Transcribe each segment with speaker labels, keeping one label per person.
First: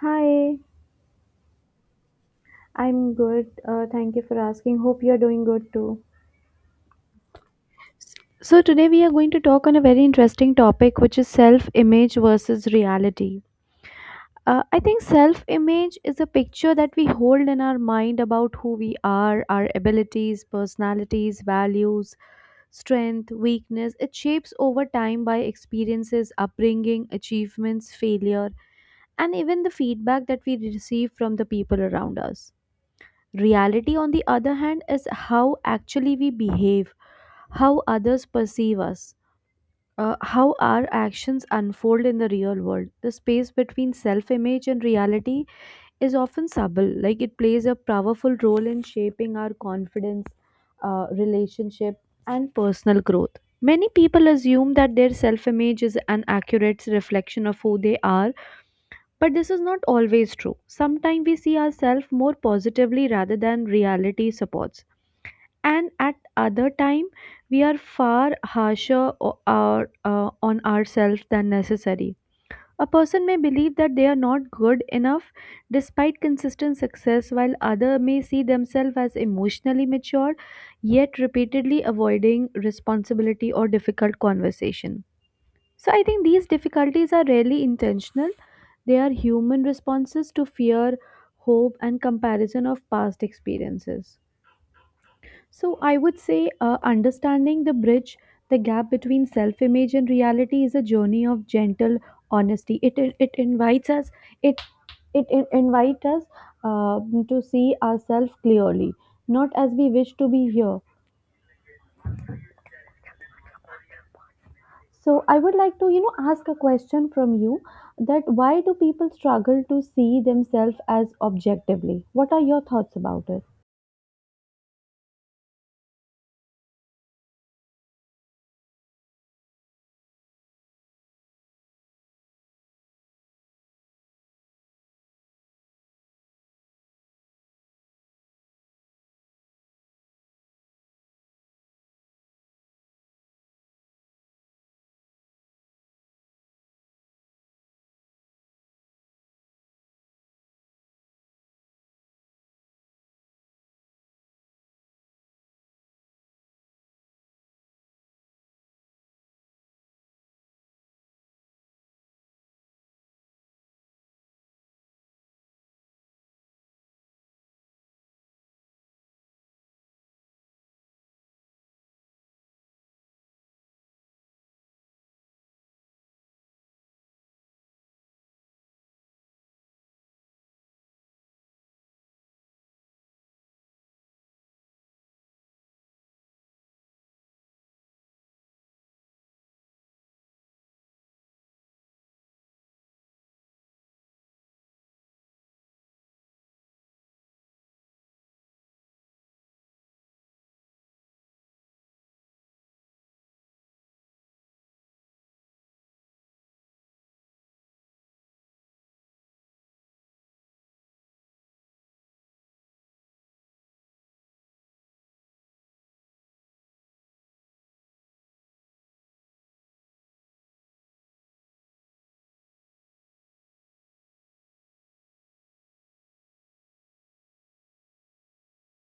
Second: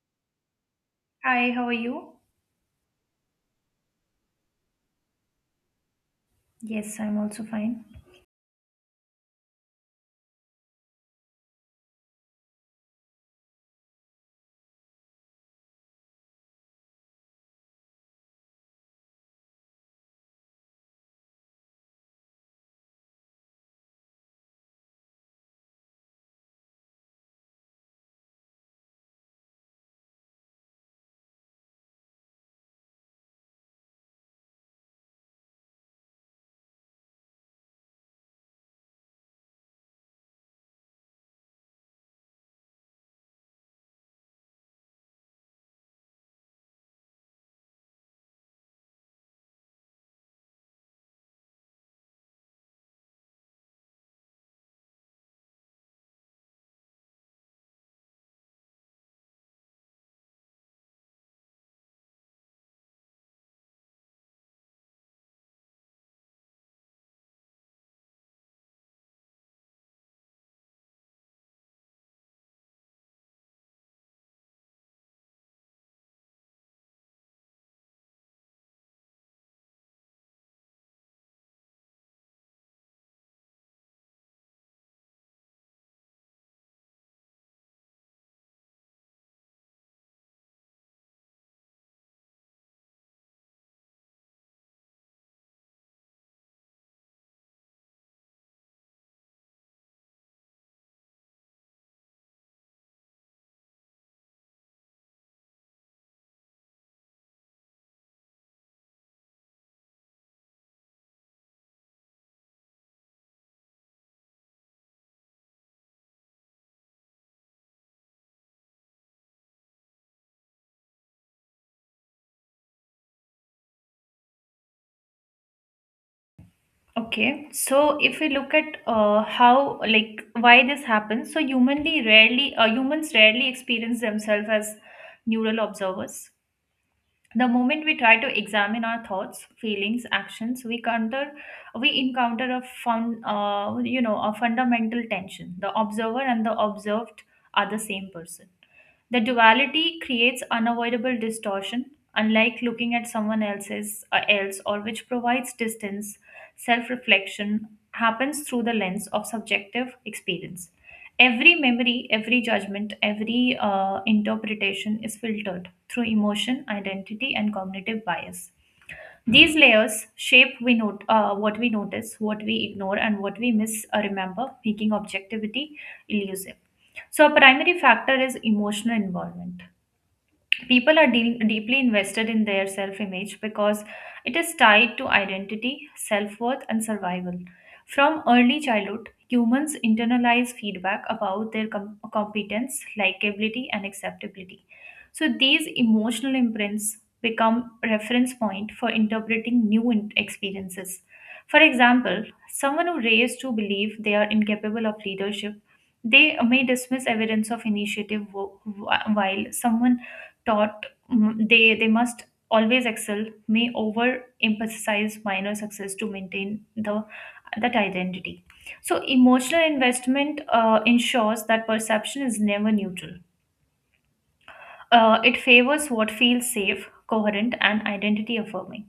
Speaker 1: Hi,
Speaker 2: Hi, how are you?
Speaker 1: I'm good. Thank you for asking. Hope you're doing good too.
Speaker 2: Yes, I'm also fine.
Speaker 1: So, today we are going to talk on a very interesting topic, which is self image versus reality. I think self image is a picture that we hold in our mind about who we are, our abilities, personalities, values, strength, weakness. It shapes over time by experiences, upbringing, achievements, failure, and even the feedback that we receive from the people around us. Reality, on the other hand, is how actually we behave, how others perceive us, how our actions unfold in the real world. The space between self image and reality is often subtle, like it plays a powerful role in shaping our confidence, relationship, and personal growth. Many people assume that their self image is an accurate reflection of who they are, but this is not always true. Sometimes we see ourselves more positively rather than reality supports. And at other time, we are far harsher on ourselves than necessary. A person may believe that they are not good enough despite consistent success, while other may see themselves as emotionally mature, yet repeatedly avoiding responsibility or difficult conversation. So I think these difficulties are rarely intentional. They are human responses to fear, hope, and comparison of past experiences. So I would say understanding the bridge, the gap between self image and reality, is a journey of gentle honesty. It invites us, it, it invites us uh, to see ourselves clearly, not as we wish to be here. So I would like to, you know, ask a question from you: that why do people struggle to see themselves as objectively? What are your thoughts about it?
Speaker 2: Okay, so if we look at how, like, why this happens, so humanly rarely, humans rarely experience themselves as neural observers. The moment we try to examine our thoughts feelings actions we encounter a fun you know a fundamental tension, the observer and the observed are the same person. The duality creates unavoidable distortion. Unlike looking at someone else's else or which provides distance, self reflection happens through the lens of subjective experience. Every memory, every judgment, every interpretation is filtered through emotion, identity, and cognitive bias. These layers shape what we notice, what we ignore, and what we miss or remember, making objectivity elusive. So, a primary factor is emotional involvement. People are deal deeply invested in their self image because it is tied to identity, self worth, and survival. From early childhood, humans internalize feedback about their competence, likability, and acceptability. So these emotional imprints become reference point for interpreting experiences. For example, someone who raised to believe they are incapable of leadership, they may dismiss evidence of initiative while someone taught they must always excel may overemphasize minor success to maintain the that identity. So emotional investment ensures that perception is never neutral. It favors what feels safe, coherent, and identity affirming.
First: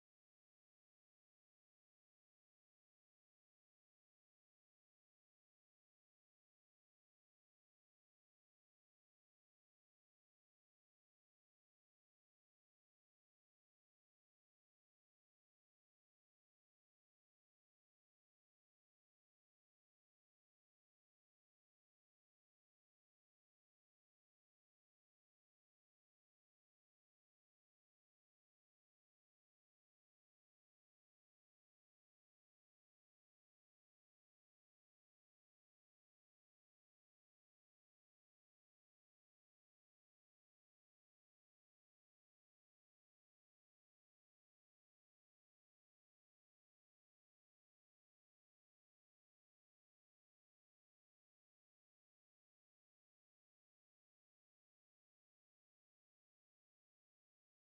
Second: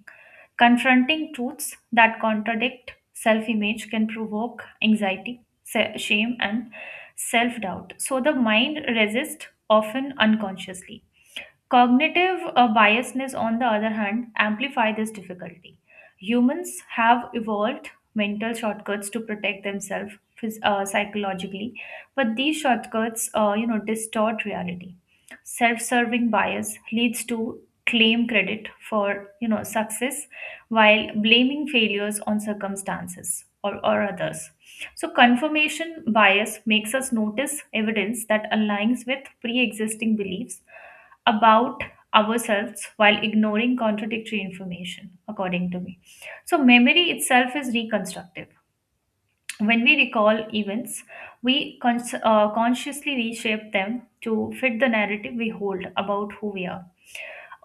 Speaker 2: Confronting truths that contradict self-image can provoke anxiety, shame, and self-doubt, so the mind resists, often unconsciously. Cognitive biasness, on the other hand, amplify this difficulty. Humans have evolved mental shortcuts to protect themselves psychologically, but these shortcuts, distort reality. Self-serving bias leads to claim credit for success while blaming failures on circumstances or others. So, confirmation bias makes us notice evidence that aligns with pre existing beliefs about ourselves while ignoring contradictory information, according to me. So, memory itself is reconstructive. When we recall events, we consciously reshape them to fit the narrative we hold about who we are.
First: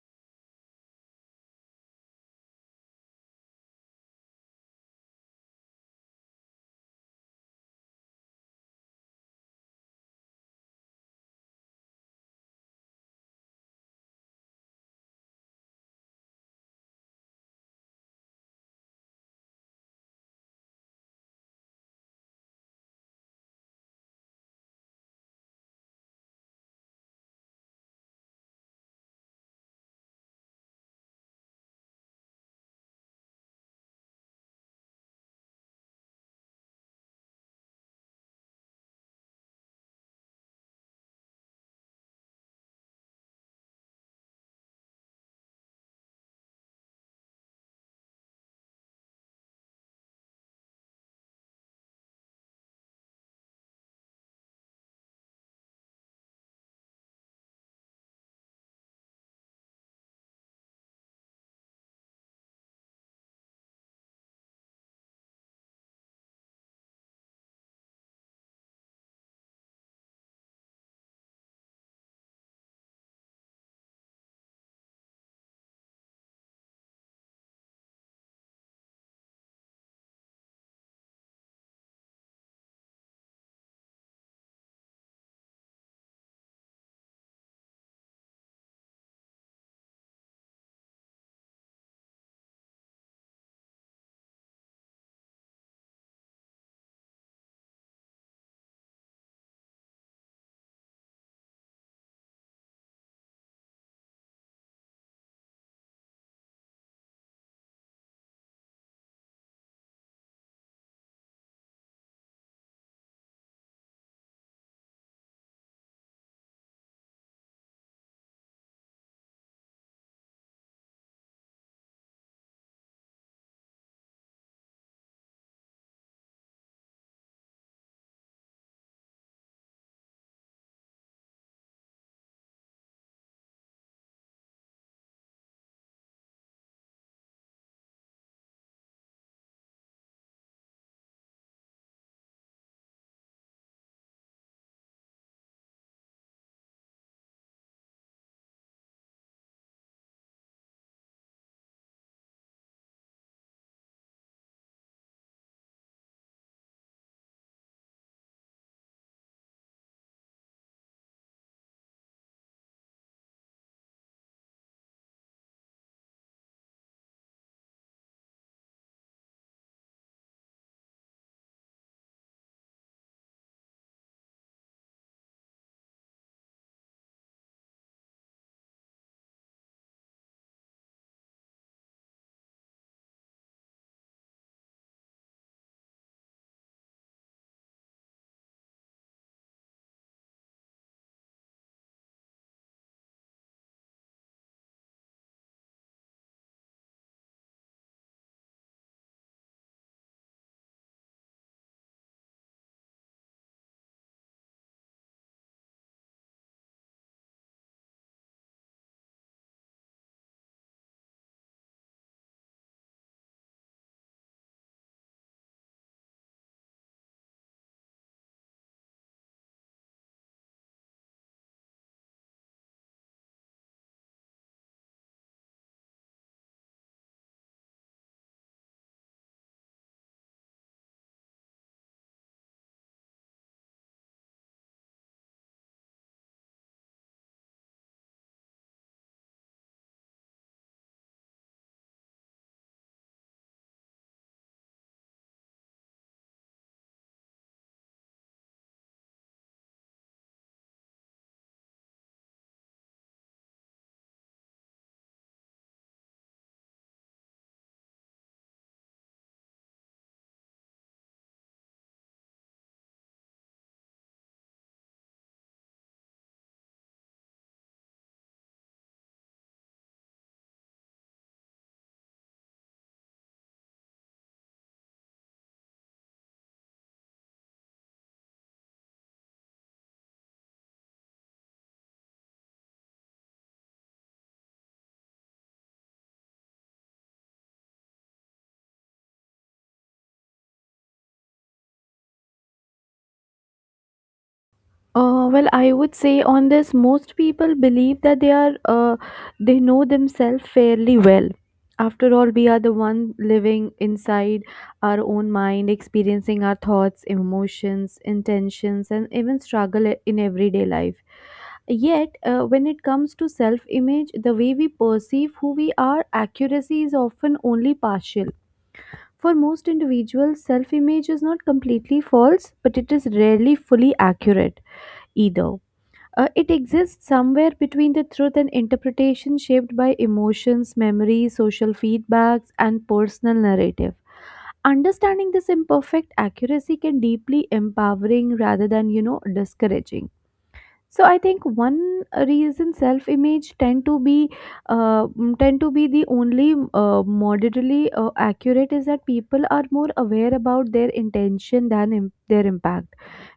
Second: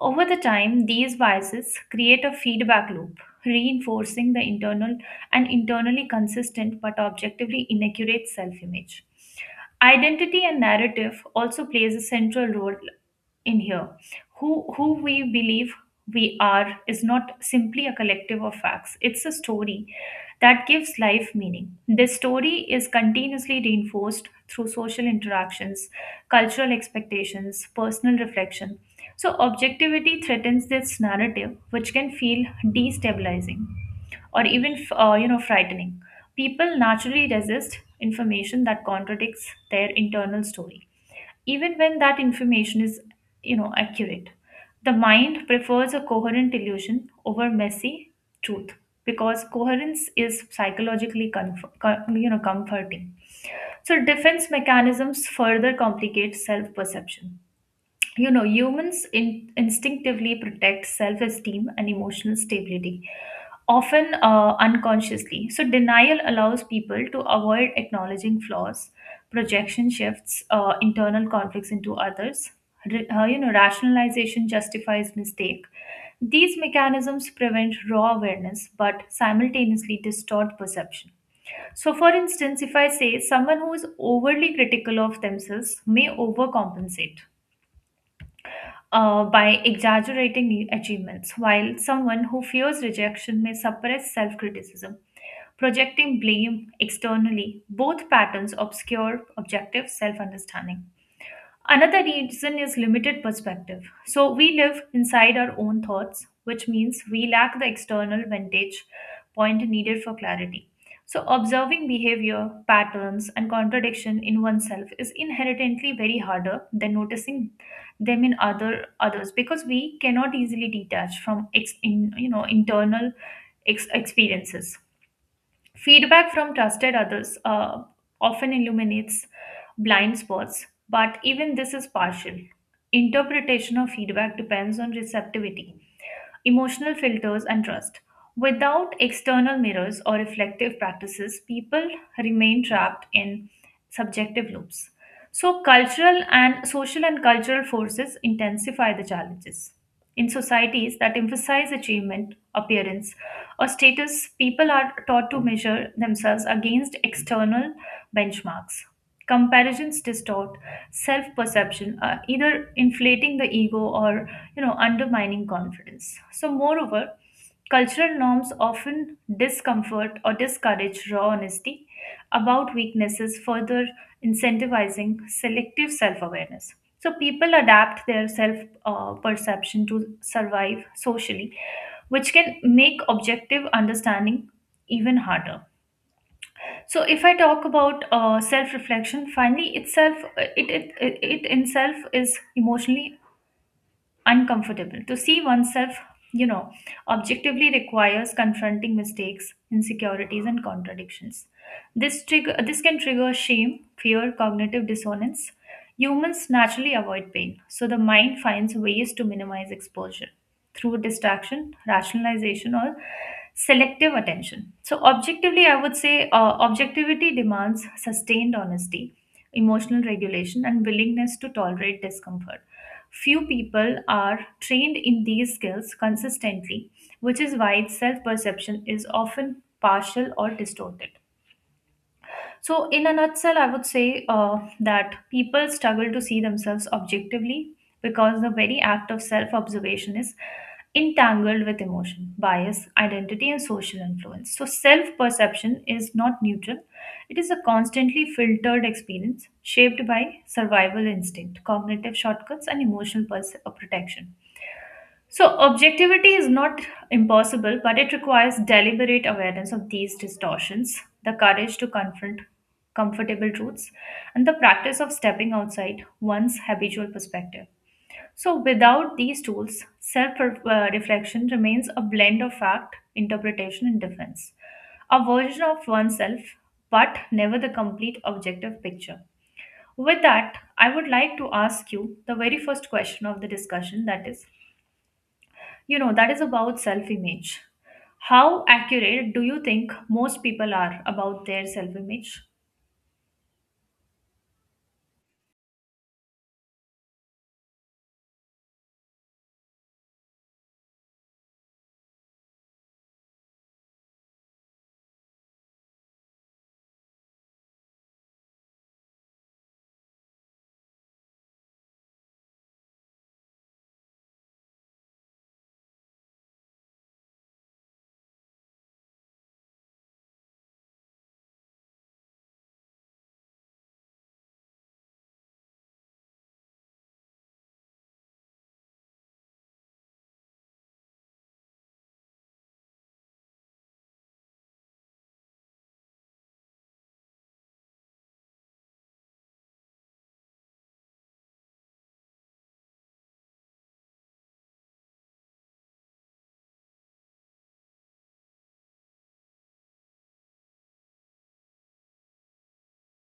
Speaker 2: Over the time, these biases create a feedback loop, reinforcing the internally consistent but objectively inaccurate self image. Identity and narrative also plays a central role in here. Who who we believe we are is not simply a collective of facts, it's a story that gives life meaning. This story is continuously reinforced through social interactions, cultural expectations, personal reflection. So objectivity threatens this narrative, which can feel destabilizing or even frightening. People naturally resist information that contradicts their internal story, even when that information is accurate. The mind prefers a coherent illusion over messy truth, because coherence is psychologically comforting. So defense mechanisms further complicate self perception. Humans instinctively protect self-esteem and emotional stability, often unconsciously. So denial allows people to avoid acknowledging flaws, projection shifts internal conflicts into others, rationalization justifies mistake. These mechanisms prevent raw awareness but simultaneously distort perception. So, for instance, if I say someone who is overly critical of themselves may overcompensate by exaggerating achievements, while someone who fears rejection may suppress self criticism, projecting blame externally. Both patterns obscure objective self understanding. Another reason is limited perspective. So we live inside our own thoughts, which means we lack the external vantage point needed for clarity. So observing behavior, patterns, and contradiction in oneself is inherently very harder than noticing them in other others because we cannot easily detach from ex, in, you know internal experiences. Feedback from trusted others often illuminates blind spots, but even this is partial. Interpretation of feedback depends on receptivity, emotional filters, and trust. Without external mirrors or reflective practices, people remain trapped in subjective loops. So, cultural and social and cultural forces intensify the challenges. In societies that emphasize achievement, appearance, or status, people are taught to measure themselves against external benchmarks. Comparisons distort self perception, either inflating the ego or undermining confidence. So moreover, cultural norms often discomfort or discourage raw honesty about weaknesses, further incentivizing selective self-awareness. So people adapt their self perception to survive socially, which can make objective understanding even harder. So if I talk about self reflection, finally itself it in itself is emotionally uncomfortable. To see oneself, you know, objectively requires confronting mistakes, insecurities, and contradictions. This can trigger shame, fear, cognitive dissonance. Humans naturally avoid pain, so the mind finds ways to minimize exposure through distraction, rationalization, or selective attention. So, objectively, I would say objectivity demands sustained honesty, emotional regulation, and willingness to tolerate discomfort. Few people are trained in these skills consistently, which is why self perception is often partial or distorted. So, in a nutshell, I would say that people struggle to see themselves objectively because the very act of self observation is entangled with emotion, bias, identity, and social influence. So, self perception is not neutral, it is a constantly filtered experience shaped by survival instinct, cognitive shortcuts, and emotional protection. So, objectivity is not impossible, but it requires deliberate awareness of these distortions, the courage to confront comfortable truths, and the practice of stepping outside one's habitual perspective. So, without these tools, self reflection remains a blend of fact, interpretation, and defense, a version of oneself, but never the complete objective picture. With that, I would like to ask you the very first question of the discussion, that is, you know, that is about self image. How accurate do you think most people are about their self image?
Speaker 1: Well, I would say on this, most people believe that they know themselves fairly well. After all, we are the one living inside our own mind, experiencing our thoughts, emotions, intentions, and even struggle in everyday life. Yet, when it comes to self-image, the way we perceive who we are, accuracy is often only partial. For most individuals, self-image is not completely false, but it is rarely fully accurate either. It exists somewhere between the truth and interpretation shaped by emotions, memories, social feedbacks, and personal narrative. Understanding this imperfect accuracy can deeply empowering rather than, you know, discouraging. So I think one reason self-image tend to be the only moderately accurate is that people are more aware about their intention than their impact.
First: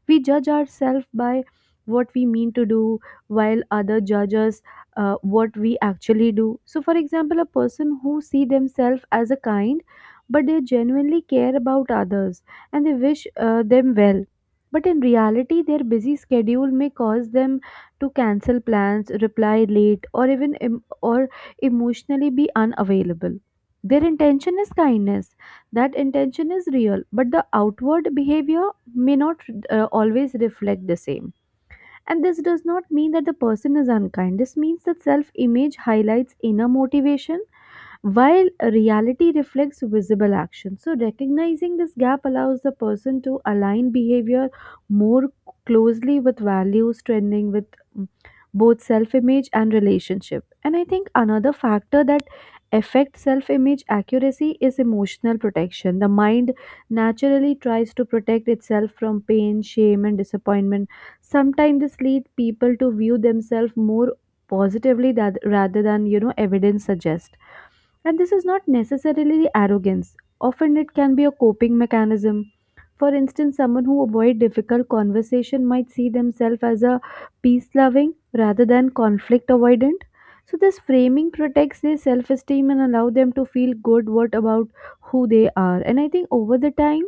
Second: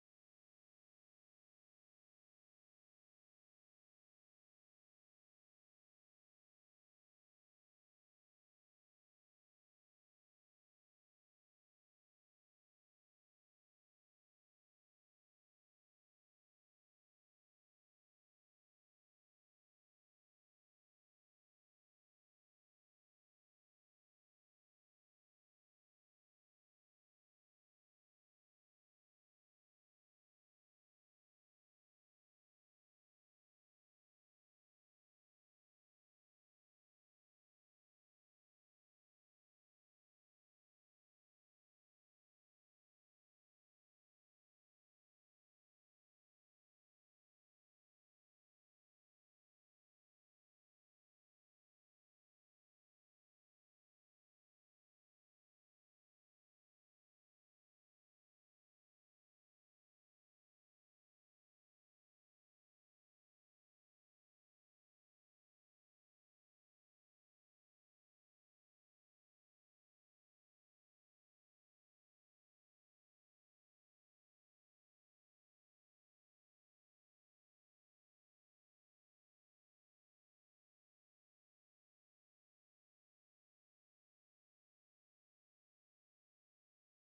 Speaker 1: We judge ourselves by what we mean to do, while other judges what we actually do. So for example, a person who see themselves as a kind, but they genuinely care about others and they wish them well, but in reality their busy schedule may cause them to cancel plans, reply late, or even em- or emotionally be unavailable. Their intention is kindness, that intention is real, but the outward behavior may not always reflect the same. And this does not mean that the person is unkind. This means that self image highlights inner motivation while reality reflects visible action. So, recognizing this gap allows the person to align behavior more closely with values, trending with mm, both self image and relationship. And I think another factor that affects self image accuracy is emotional protection. The mind naturally tries to protect itself from pain, shame, and disappointment. Sometimes this leads people to view themselves more positively that rather than you know evidence suggests, and this is not necessarily arrogance. Often it can be a coping mechanism. For instance, someone who avoid difficult conversation might see themselves as a peace loving rather than conflict avoidant. So this framing protects their self esteem and allow them to feel good what about who they are. And I think over the time,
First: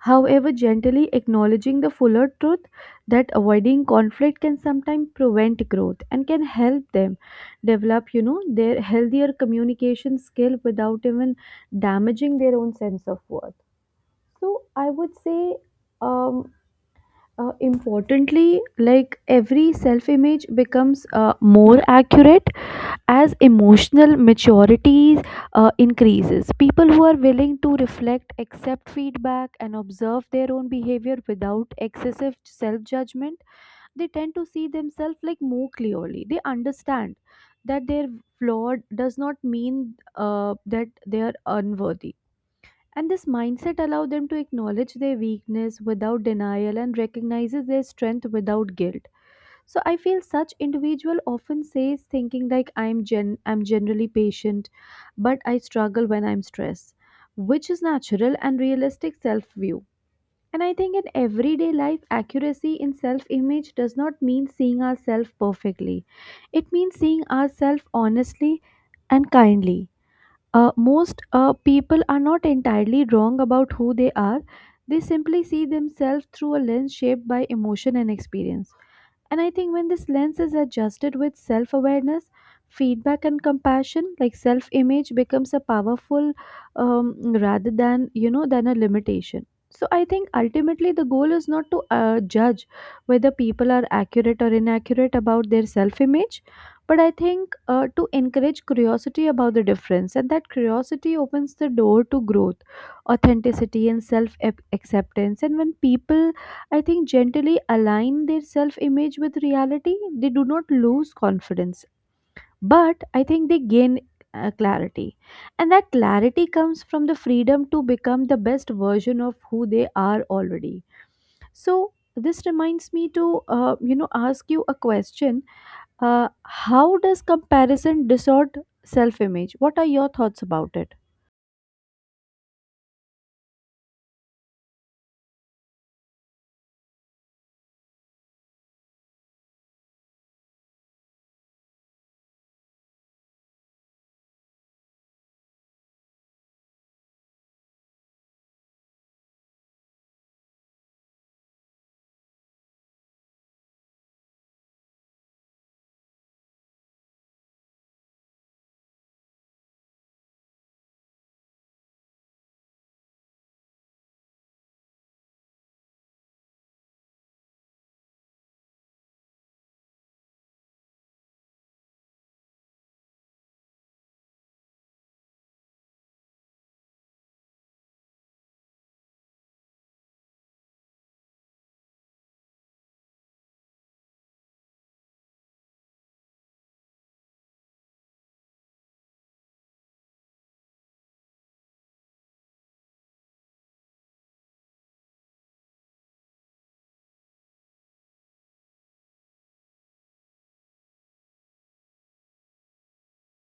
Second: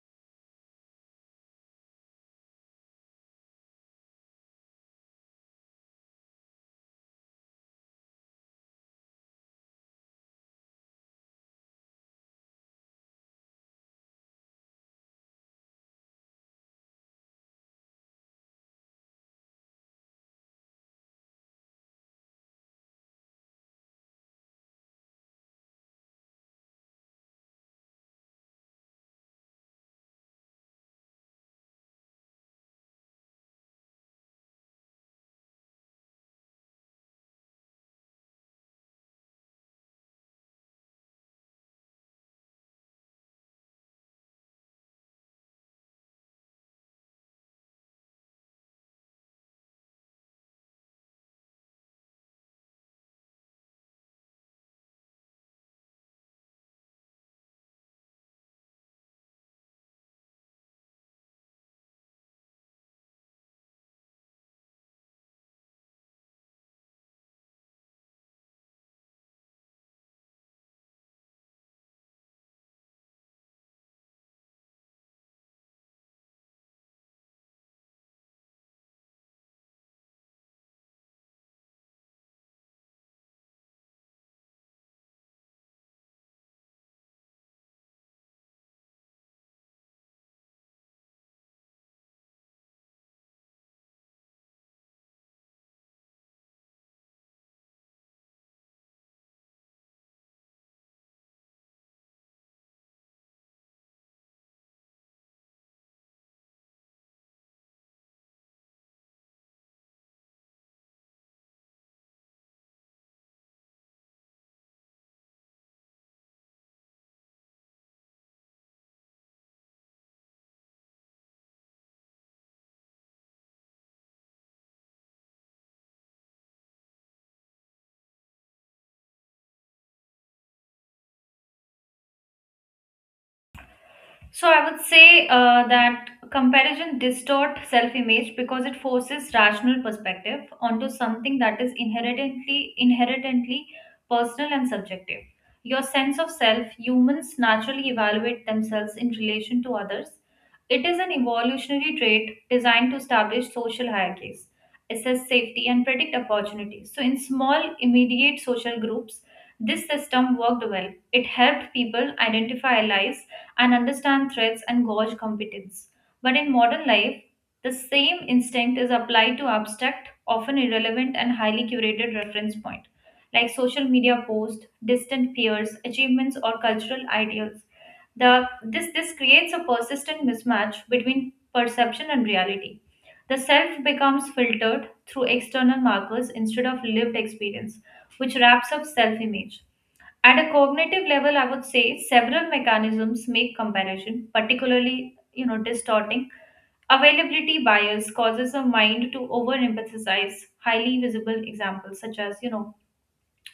Speaker 1: however, gently acknowledging the fuller truth that avoiding conflict can sometimes prevent growth, and can help them develop, you know, their healthier communication skill without even damaging their own sense of worth. So I would say, um, importantly, like every self image becomes more accurate as emotional maturity increases. People who are willing to reflect, accept feedback, and observe their own behavior without excessive self judgment, they tend to see themselves like more clearly. They understand that their flawed does not mean that they are unworthy. And this mindset allows them to acknowledge their weakness without denial and recognizes their strength without guilt. So I feel such individual often says thinking like, I'm gen I'm generally patient but I struggle when I'm stressed, which is natural and realistic self view. And I think in everyday life accuracy in self image does not mean seeing ourselves perfectly, it means seeing ourselves honestly and kindly. Most people are not entirely wrong about who they are, they simply see themselves through a lens shaped by emotion and experience. And I think when this lens is adjusted with self awareness, feedback, and compassion, like self image becomes a powerful um, rather than, you know, than a limitation. So I think ultimately the goal is not to judge whether people are accurate or inaccurate about their self image, but I think to encourage curiosity about the difference. And that curiosity opens the door to growth, authenticity, and self acceptance. And when people, I think, gently align their self image with reality, they do not lose confidence, but I think they gain clarity. And that clarity comes from the freedom to become the best version of who they are already. So, this reminds me to you know, ask you a question. uh, how does comparison distort self image? What are your thoughts about it?
Speaker 2: So I would say that comparison distorts self-image because it forces rational perspective onto something that is inherently personal and subjective. Your sense of self, humans naturally evaluate themselves in relation to others. It is an evolutionary trait designed to establish social hierarchies, assess safety, and predict opportunities. So in small, immediate social groups, this system worked well. It helped people identify allies and understand threats and gauge competence. But in modern life, the same instinct is applied to abstract, often irrelevant, and highly curated reference point, like social media posts, distant peers, achievements, or cultural ideals. This creates a persistent mismatch between perception and reality. The self becomes filtered through external markers instead of lived experience, which wraps up self image. At a cognitive level, I would say several mechanisms make comparison, particularly distorting. Availability bias causes a mind to over-emphasize highly visible examples such as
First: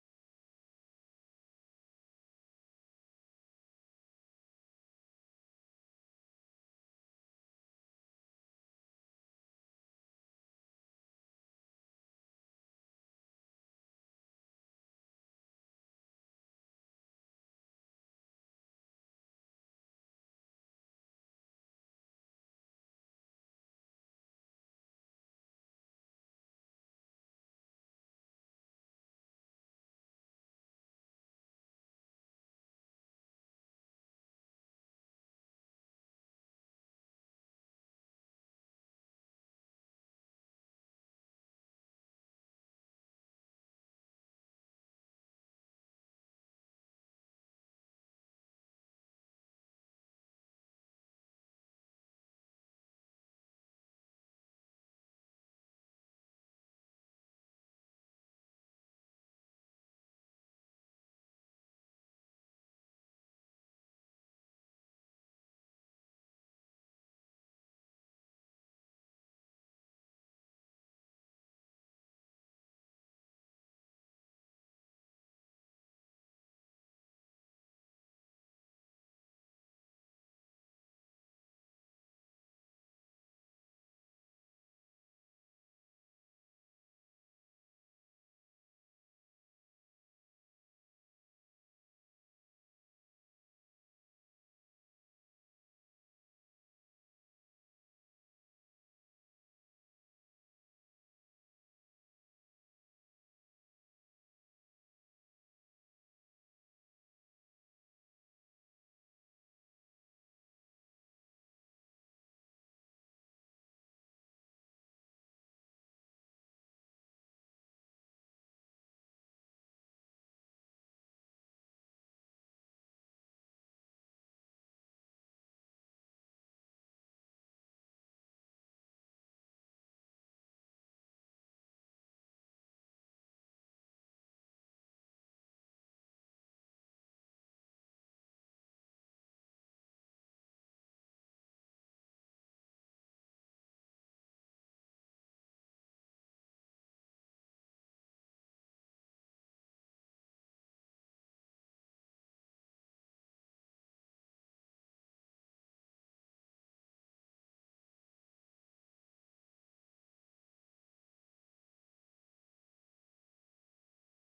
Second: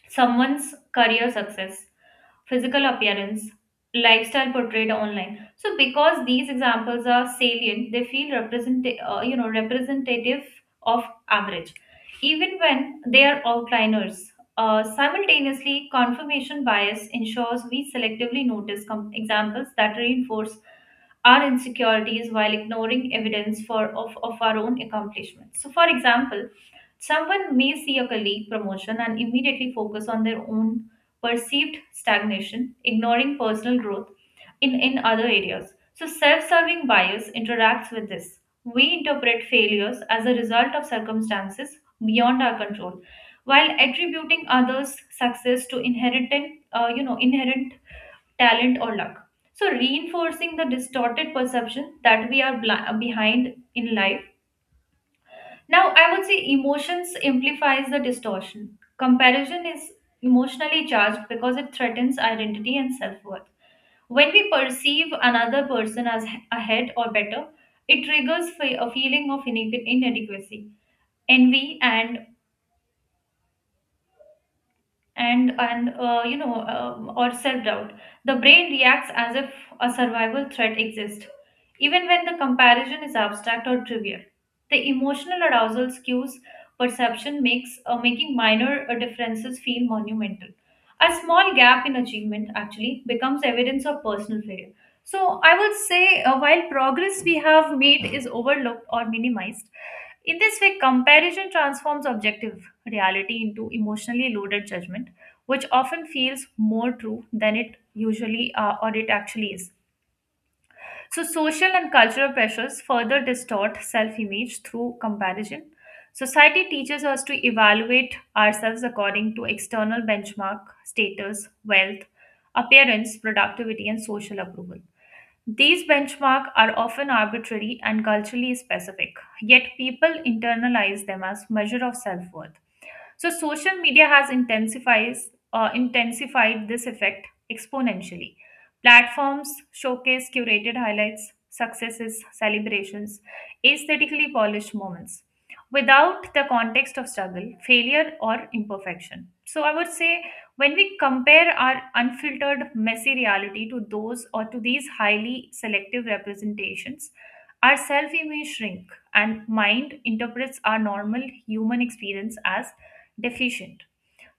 Speaker 2: someone's career success, physical appearance, lifestyle portrayed online. So because these examples are salient, they feel representative of average, even when they are outliners. Simultaneously, confirmation bias ensures we selectively notice examples that reinforce our insecurities while ignoring evidence of our own accomplishments. So, for example, someone may see a colleague promotion and immediately focus on their own perceived stagnation, ignoring personal growth in other areas. So, self serving bias interacts with this. We interpret failures as a result of circumstances beyond our control, while attributing others' success to inherent talent or luck. So, reinforcing the distorted perception that we are behind in life. Now, I would say emotions amplifies the distortion. Comparison is emotionally charged because it threatens identity and self worth. When we perceive another person as ahead or better, it triggers a feeling of inadequacy, envy, and you know or self doubt. The brain reacts as if a survival threat exists, even when the comparison is abstract or trivial. The emotional arousal skews perception, makes making minor differences feel monumental. A small gap in achievement actually becomes evidence of personal failure. So I would say while progress we have made is overlooked or minimized. In this way, comparison transforms objective reality into emotionally loaded judgment, which often feels more true than it usually or it actually is. So, social and cultural pressures further distort self image through comparison. Society teaches us to evaluate ourselves according to external benchmark, status, wealth, appearance, productivity, and social approval. These benchmarks are often arbitrary and culturally specific, yet people internalize them as measure of self-worth. So social media has intensifies intensified this effect exponentially. Platforms showcase curated highlights, successes, celebrations, aesthetically polished moments without the context of struggle, failure or imperfection. So I would say when we compare our unfiltered messy reality to those or to these highly selective representations, our self image shrink and mind interprets our normal human experience as deficient.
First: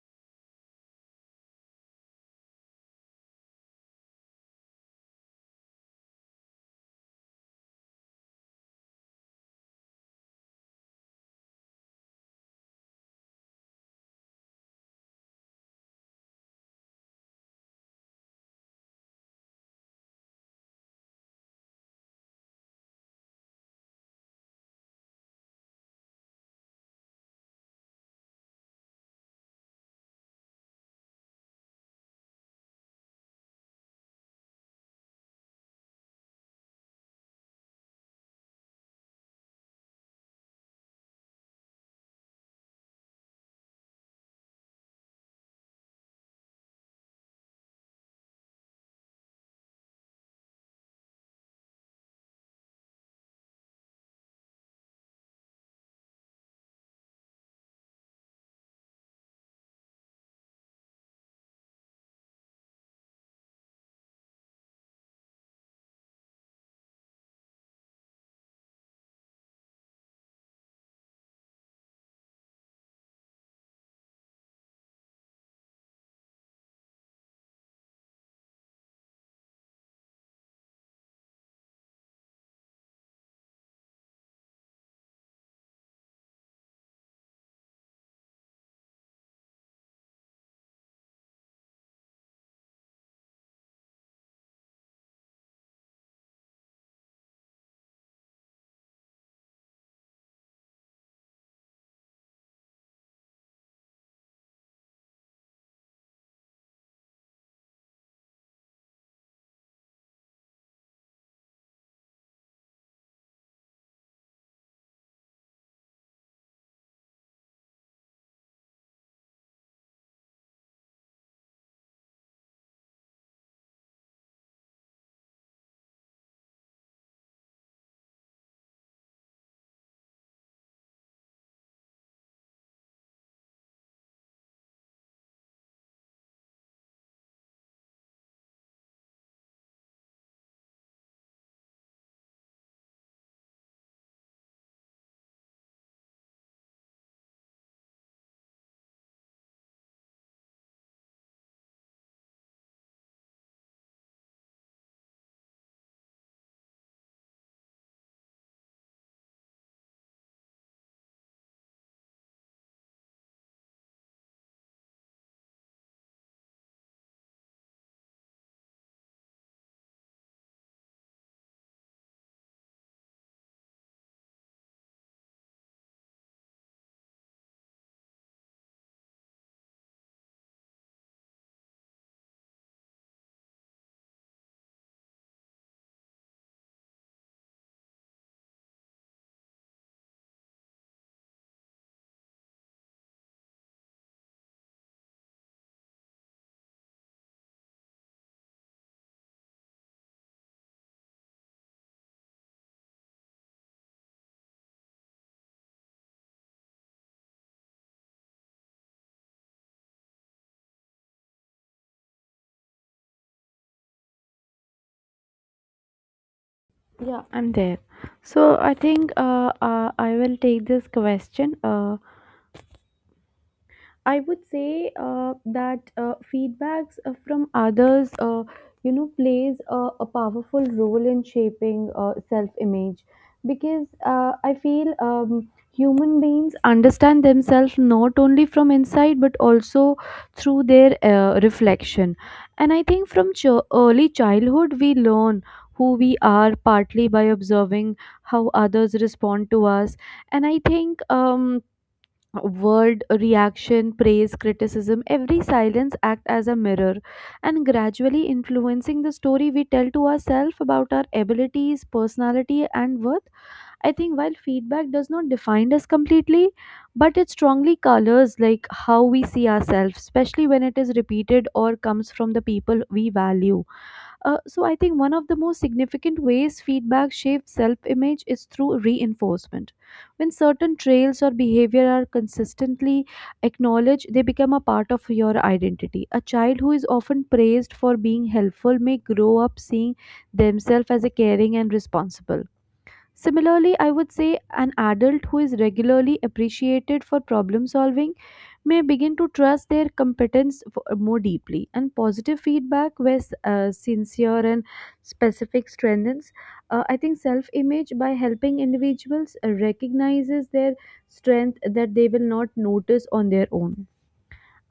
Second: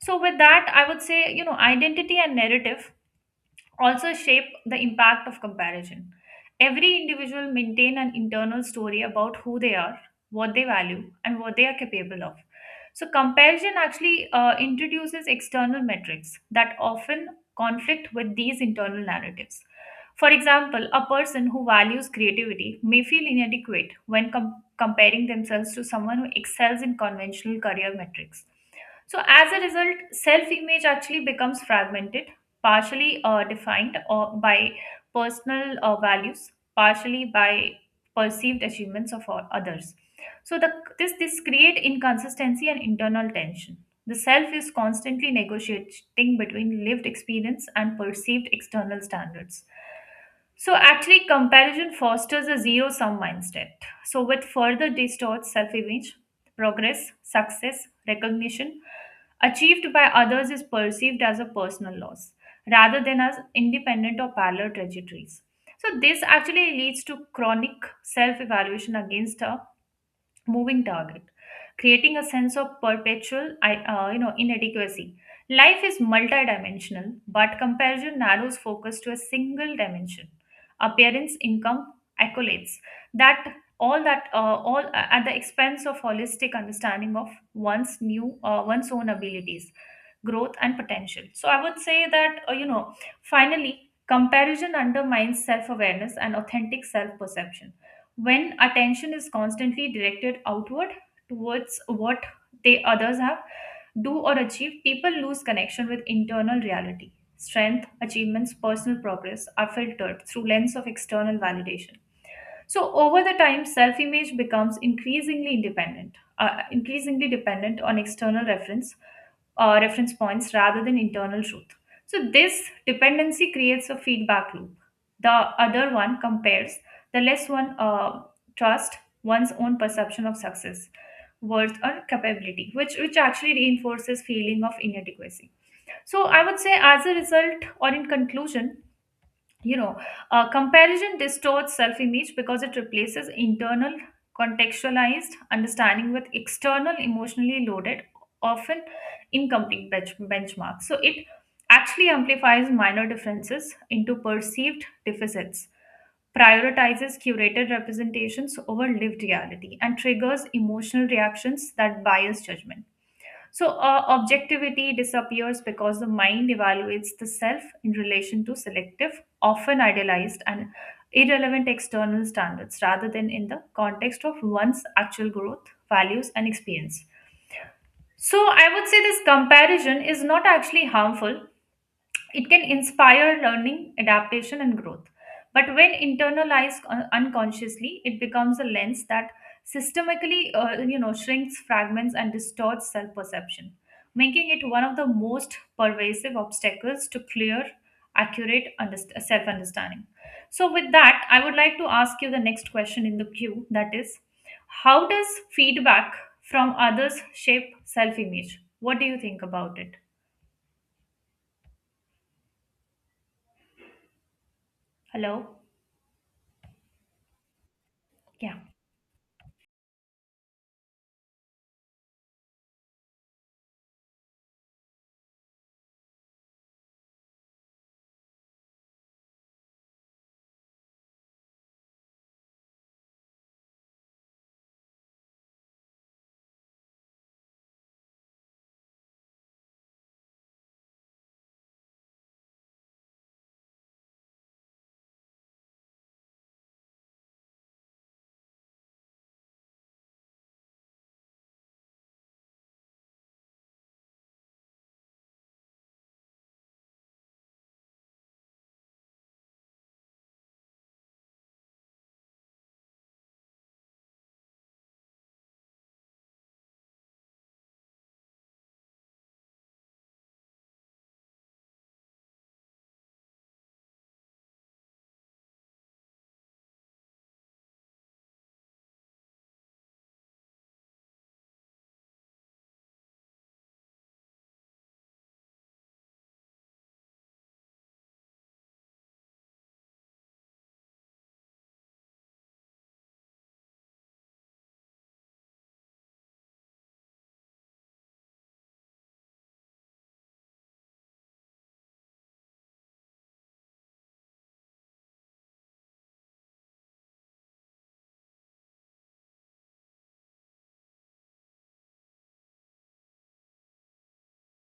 Speaker 2: So with that I would say, you know, identity and narrative also shape the impact of comparison. Every individual maintain an internal story about who they are, what they value, and what they are capable of. So comparison actually introduces external metrics that often conflict with these internal narratives. For example, a person who values creativity may feel inadequate when comparing themselves to someone who excels in conventional career metrics. So, as a result, self image actually becomes fragmented partially defined by personal values, partially by perceived achievements of others. So the, this create inconsistency and internal tension. The self is constantly negotiating between lived experience and perceived external standards. So actually, comparison fosters a zero-sum mindset, so with further distorts self-image. Progress, success, recognition achieved by others is perceived as a personal loss rather than as independent or parallel trajectories. So, this actually leads to chronic self evaluation against a moving target, creating a sense of perpetual inadequacy. Life is multidimensional, but comparison narrows focus to a single dimension: appearance, income, accolades, that that all at the expense of holistic understanding of one's own abilities, growth, and potential. So I would say that finally, comparison undermines self awareness and authentic self perception. When attention is constantly directed outward towards what they others have, do, or achieve, people lose connection with internal reality. Strength, achievements, personal progress are filtered through lens of external validation. So over the time, self-image becomes increasingly increasingly dependent on external reference points rather than internal truth. So this dependency creates a feedback loop. The other one compares, the less one trust one's own perception of success, worth, or capability, which actually reinforces feeling of inadequacy. So I would say, as a result, or in conclusion, you know comparison distorts self-image because it replaces internal contextualized understanding with external, emotionally loaded, often incomplete benchmarks. So it actually amplifies minor differences into perceived deficits, prioritizes curated representations over lived reality, and triggers emotional reactions that bias judgment. So, objectivity disappears because the mind evaluates the self in relation to selective, often idealized, and irrelevant external standards rather than in the context of one's actual growth, values, and experience. So, I would say this comparison is not actually harmful, it can inspire learning, adaptation, and growth. But when internalized unconsciously, it becomes a lens that systemically, shrinks, fragments, and distorts self-perception, making it one of the most pervasive obstacles to clear, accurate self-understanding. So, with that, I would like to ask you the next question in the queue. That is, how does feedback from others shape self-image? What do you think about it? Hello.
Speaker 1: Yeah, I'm there. So
Speaker 2: Yeah.
Speaker 1: I think I will take this question. I would say that feedbacks from others, you know, plays a powerful role in shaping self-image because I feel human beings understand themselves not only from inside but also through their reflection. And I think from early childhood we learn who we are partly by observing how others respond to us. And I think. Word reaction, praise, criticism, every silence act as a mirror, and gradually influencing the story we tell to ourselves about our abilities, personality, and worth. I think while feedback does not define us completely, but it strongly colors like how we see ourselves, especially when it is repeated or comes from the people we value. So I think one of the most significant ways feedback shapes self-image is through reinforcement. When certain traits or behavior are consistently acknowledged, they become a part of your identity. A child who is often praised for being helpful may grow up seeing themselves as a caring and responsible. Similarly, I would say an adult who is regularly appreciated for problem solving may begin to trust their competence more deeply, and positive feedback where sincere and specific strengthens I think self image by helping individuals recognizes their strength that they will not notice on their own.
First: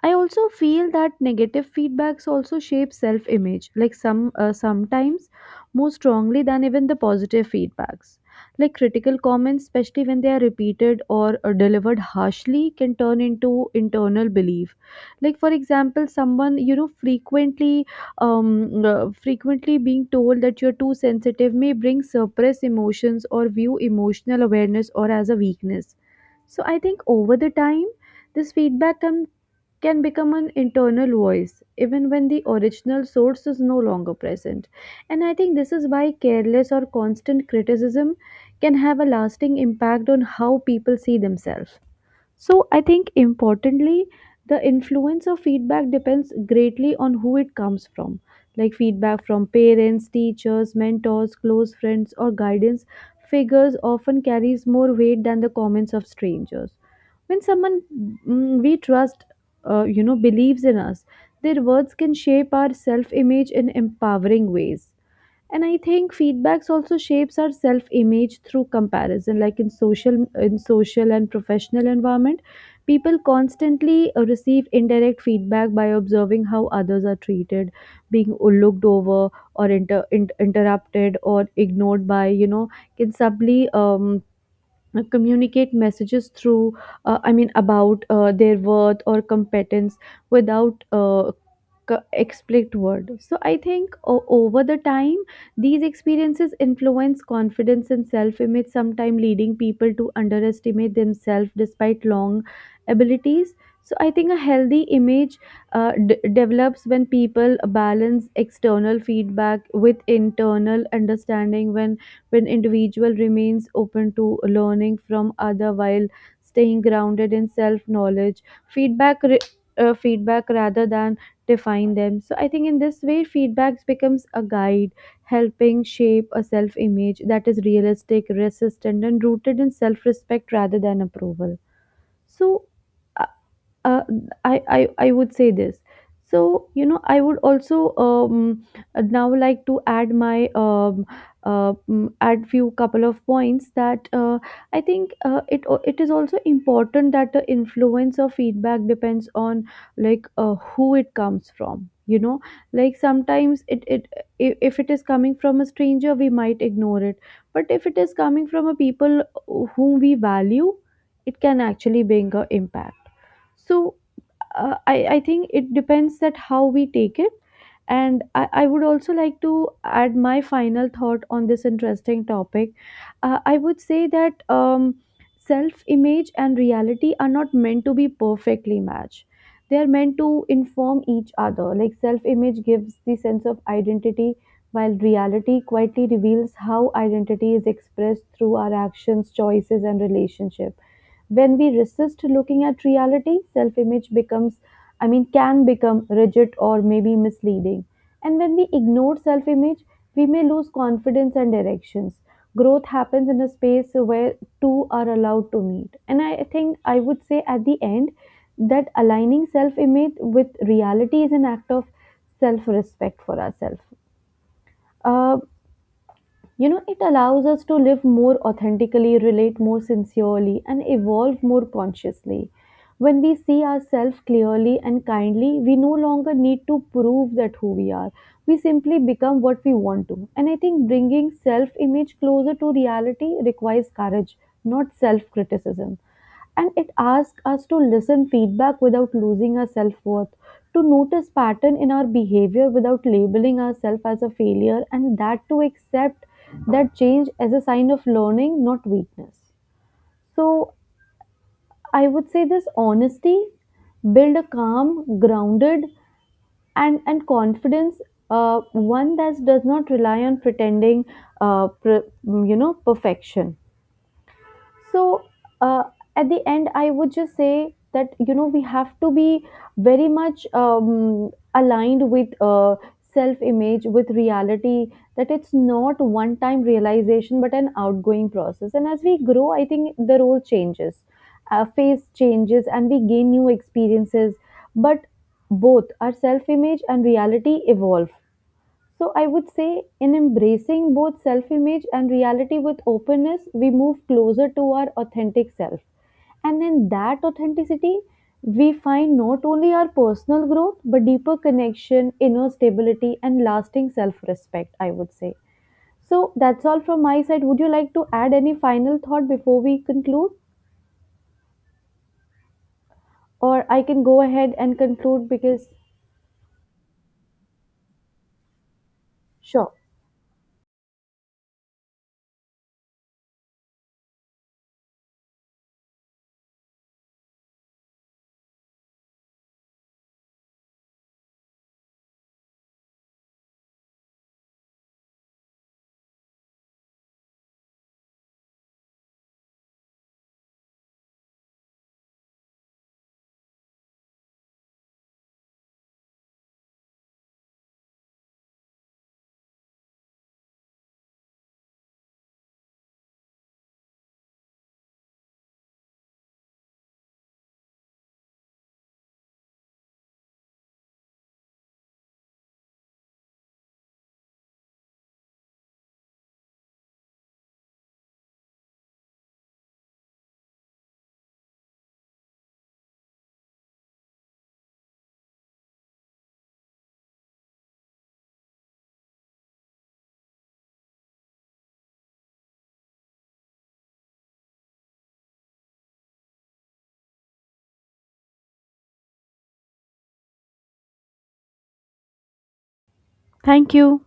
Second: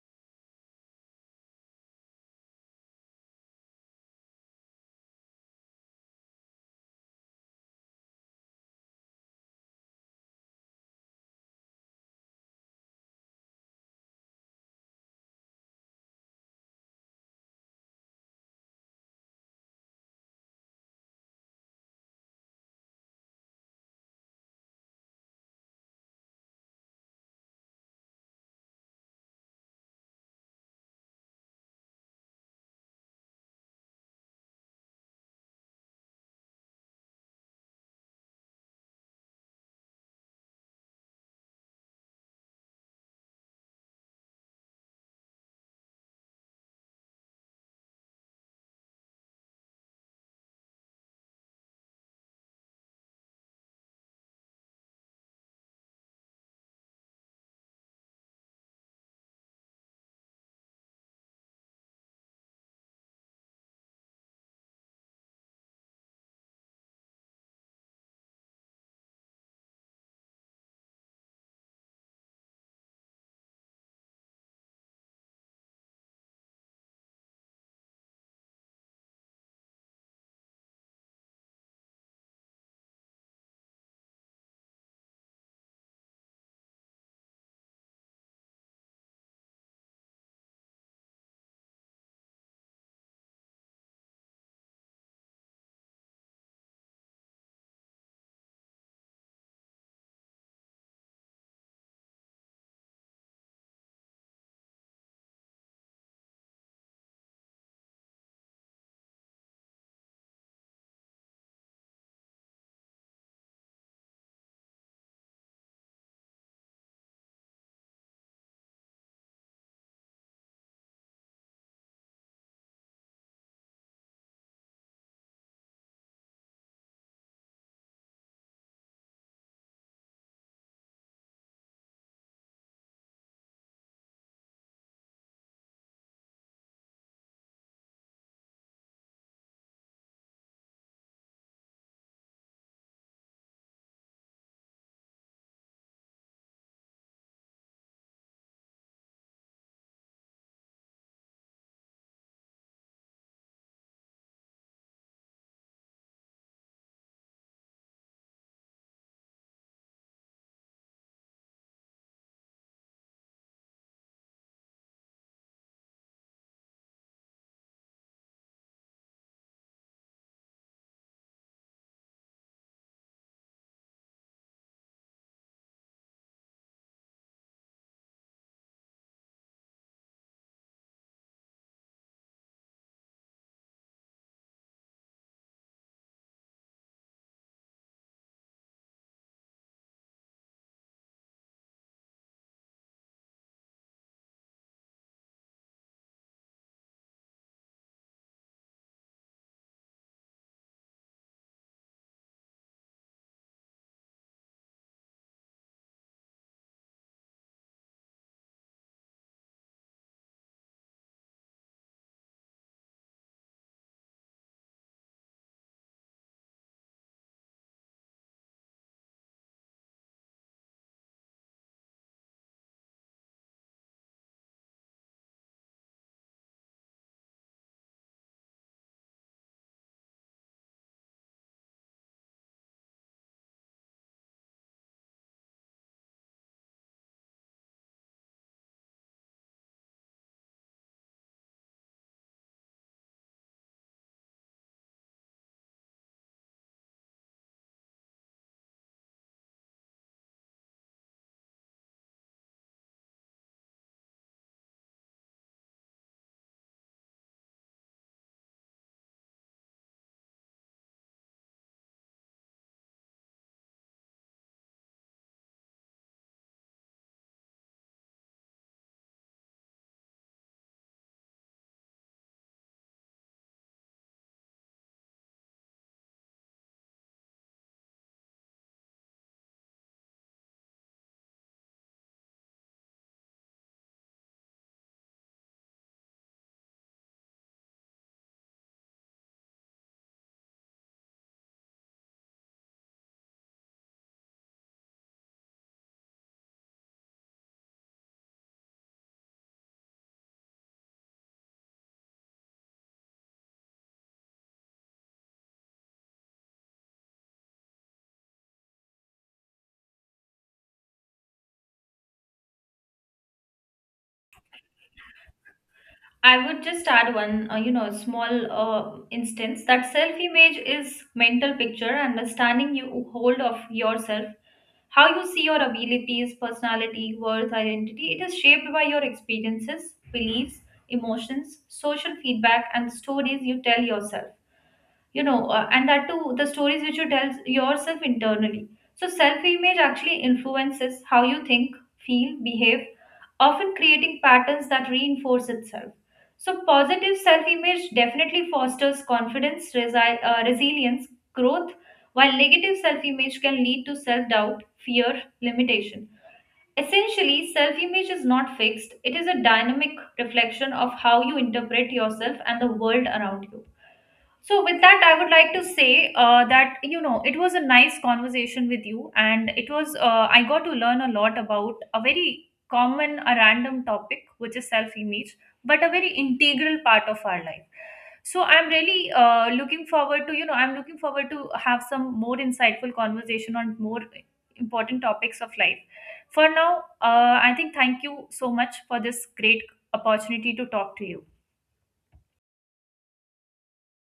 Speaker 1: I also feel that negative feedbacks also shape self-image, like sometimes more strongly than even the positive feedbacks. Like critical comments, especially when they are repeated or delivered harshly, can turn into internal belief. Like for example, someone you know frequently, frequently being told that you're too sensitive may bring suppress emotions or view emotional awareness or as a weakness. So I think over the time this feedback can become an internal voice even when the original source is no longer present. And I think this is why careless or constant criticism can have a lasting impact on how people see themselves. So I think importantly, the influence of feedback depends greatly on who it comes from. Like feedback from parents, teachers, mentors, close friends, or guidance figures often carries more weight than the comments of strangers. When someone we trust, you know, believes in us, their words can shape our self-image in empowering ways. And I think feedbacks also shapes our self image through comparison, like in social, and professional environment, people constantly receive indirect feedback by observing how others are treated. Being looked over or interrupted or ignored by you know, can subtly communicate messages through about their worth or competence without explicit word. So I think over the time, these experiences influence confidence and self image, sometimes leading people to underestimate themselves despite long abilities. So I think a healthy image develops when people balance external feedback with internal understanding. When individual remains open to learning from other while staying grounded in self knowledge, feedback re- feedback rather than define them. So I think in this way, feedbacks becomes a guide, helping shape a self-image that is realistic, resistant, and rooted in self-respect rather than approval. So uh, I would say this. So you know, I would also now like to add my add few couple of points that I think it is also important that the influence of feedback depends on like who it comes from. You know, like sometimes it it I- if it is coming from a stranger, we might ignore it. But if it is coming from a people whom we value, it can actually bring a impact. So I think it depends that how we take it. And I would also like to add my final thought on this interesting topic. I would say that self image and reality are not meant to be perfectly matched. They are meant to inform each other. Like self image gives the sense of identity, while reality quietly reveals how identity is expressed through our actions, choices, and relationships. When we resist looking at reality, self image becomes, I mean, can become rigid or maybe misleading. And when we ignore self image, we may lose confidence and directions. Growth happens in a space where two are allowed to meet. And I think I would say at the end that aligning self image with reality is an act of self respect for ourselves. Uh, you know, it allows us to live more authentically, relate more sincerely, and evolve more consciously. When we see ourselves clearly and kindly, we no longer need to prove that who we are. We simply become what we want to. And I think bringing self image closer to reality requires courage, not self criticism, and it asks us to listen feedback without losing our self-worth, to notice pattern in our behavior without labeling ourselves as a failure, and that to accept that change as a sign of learning, not weakness. So I would say this honesty build a calm, grounded, and confidence. One that does not rely on pretending, uh, pre- you know, perfection. So uh, at the end, I would just say that you know we have to be very much aligned with self-image, with reality. That it's not one-time realization, but an outgoing process. And as we grow, I think the role changes, phase changes, and we gain new experiences. But both our self-image and reality evolve. So I would say in embracing both self image and reality with openness, we move closer to our authentic self. And in that authenticity, we find not only our personal growth, but deeper connection, inner stability, and lasting self respect, I would say. So that's all from my side. Would you like to add any final thought before we conclude? Or I can go ahead and conclude because,
Speaker 2: I would just add one, small instance
Speaker 1: sure.
Speaker 2: that self image is mental picture, understanding you hold of yourself, how you see your abilities, personality, worth, identity. It is shaped by your experiences, beliefs, emotions, social feedback, and stories you tell yourself, and that too the stories which you tell yourself internally. So self image actually influences how you think, feel, behave, often creating patterns that reinforce itself. So positive self image definitely fosters confidence, resilience, growth, while negative self image can lead to self doubt, fear, limitation. Essentially self image is not fixed, it is a dynamic reflection of how you interpret yourself and the world around you. So, with that, I would like to say that, you know, it was a nice conversation with you, and it was, I got to learn a lot about a very common, a random topic, which is self image, but a very integral part of our life. So, I'm really looking forward to, you know, I'm looking forward to have some more insightful conversation on more important topics of life. For now, I think thank you so much for this great opportunity to talk to you.
Speaker 1: Thank you.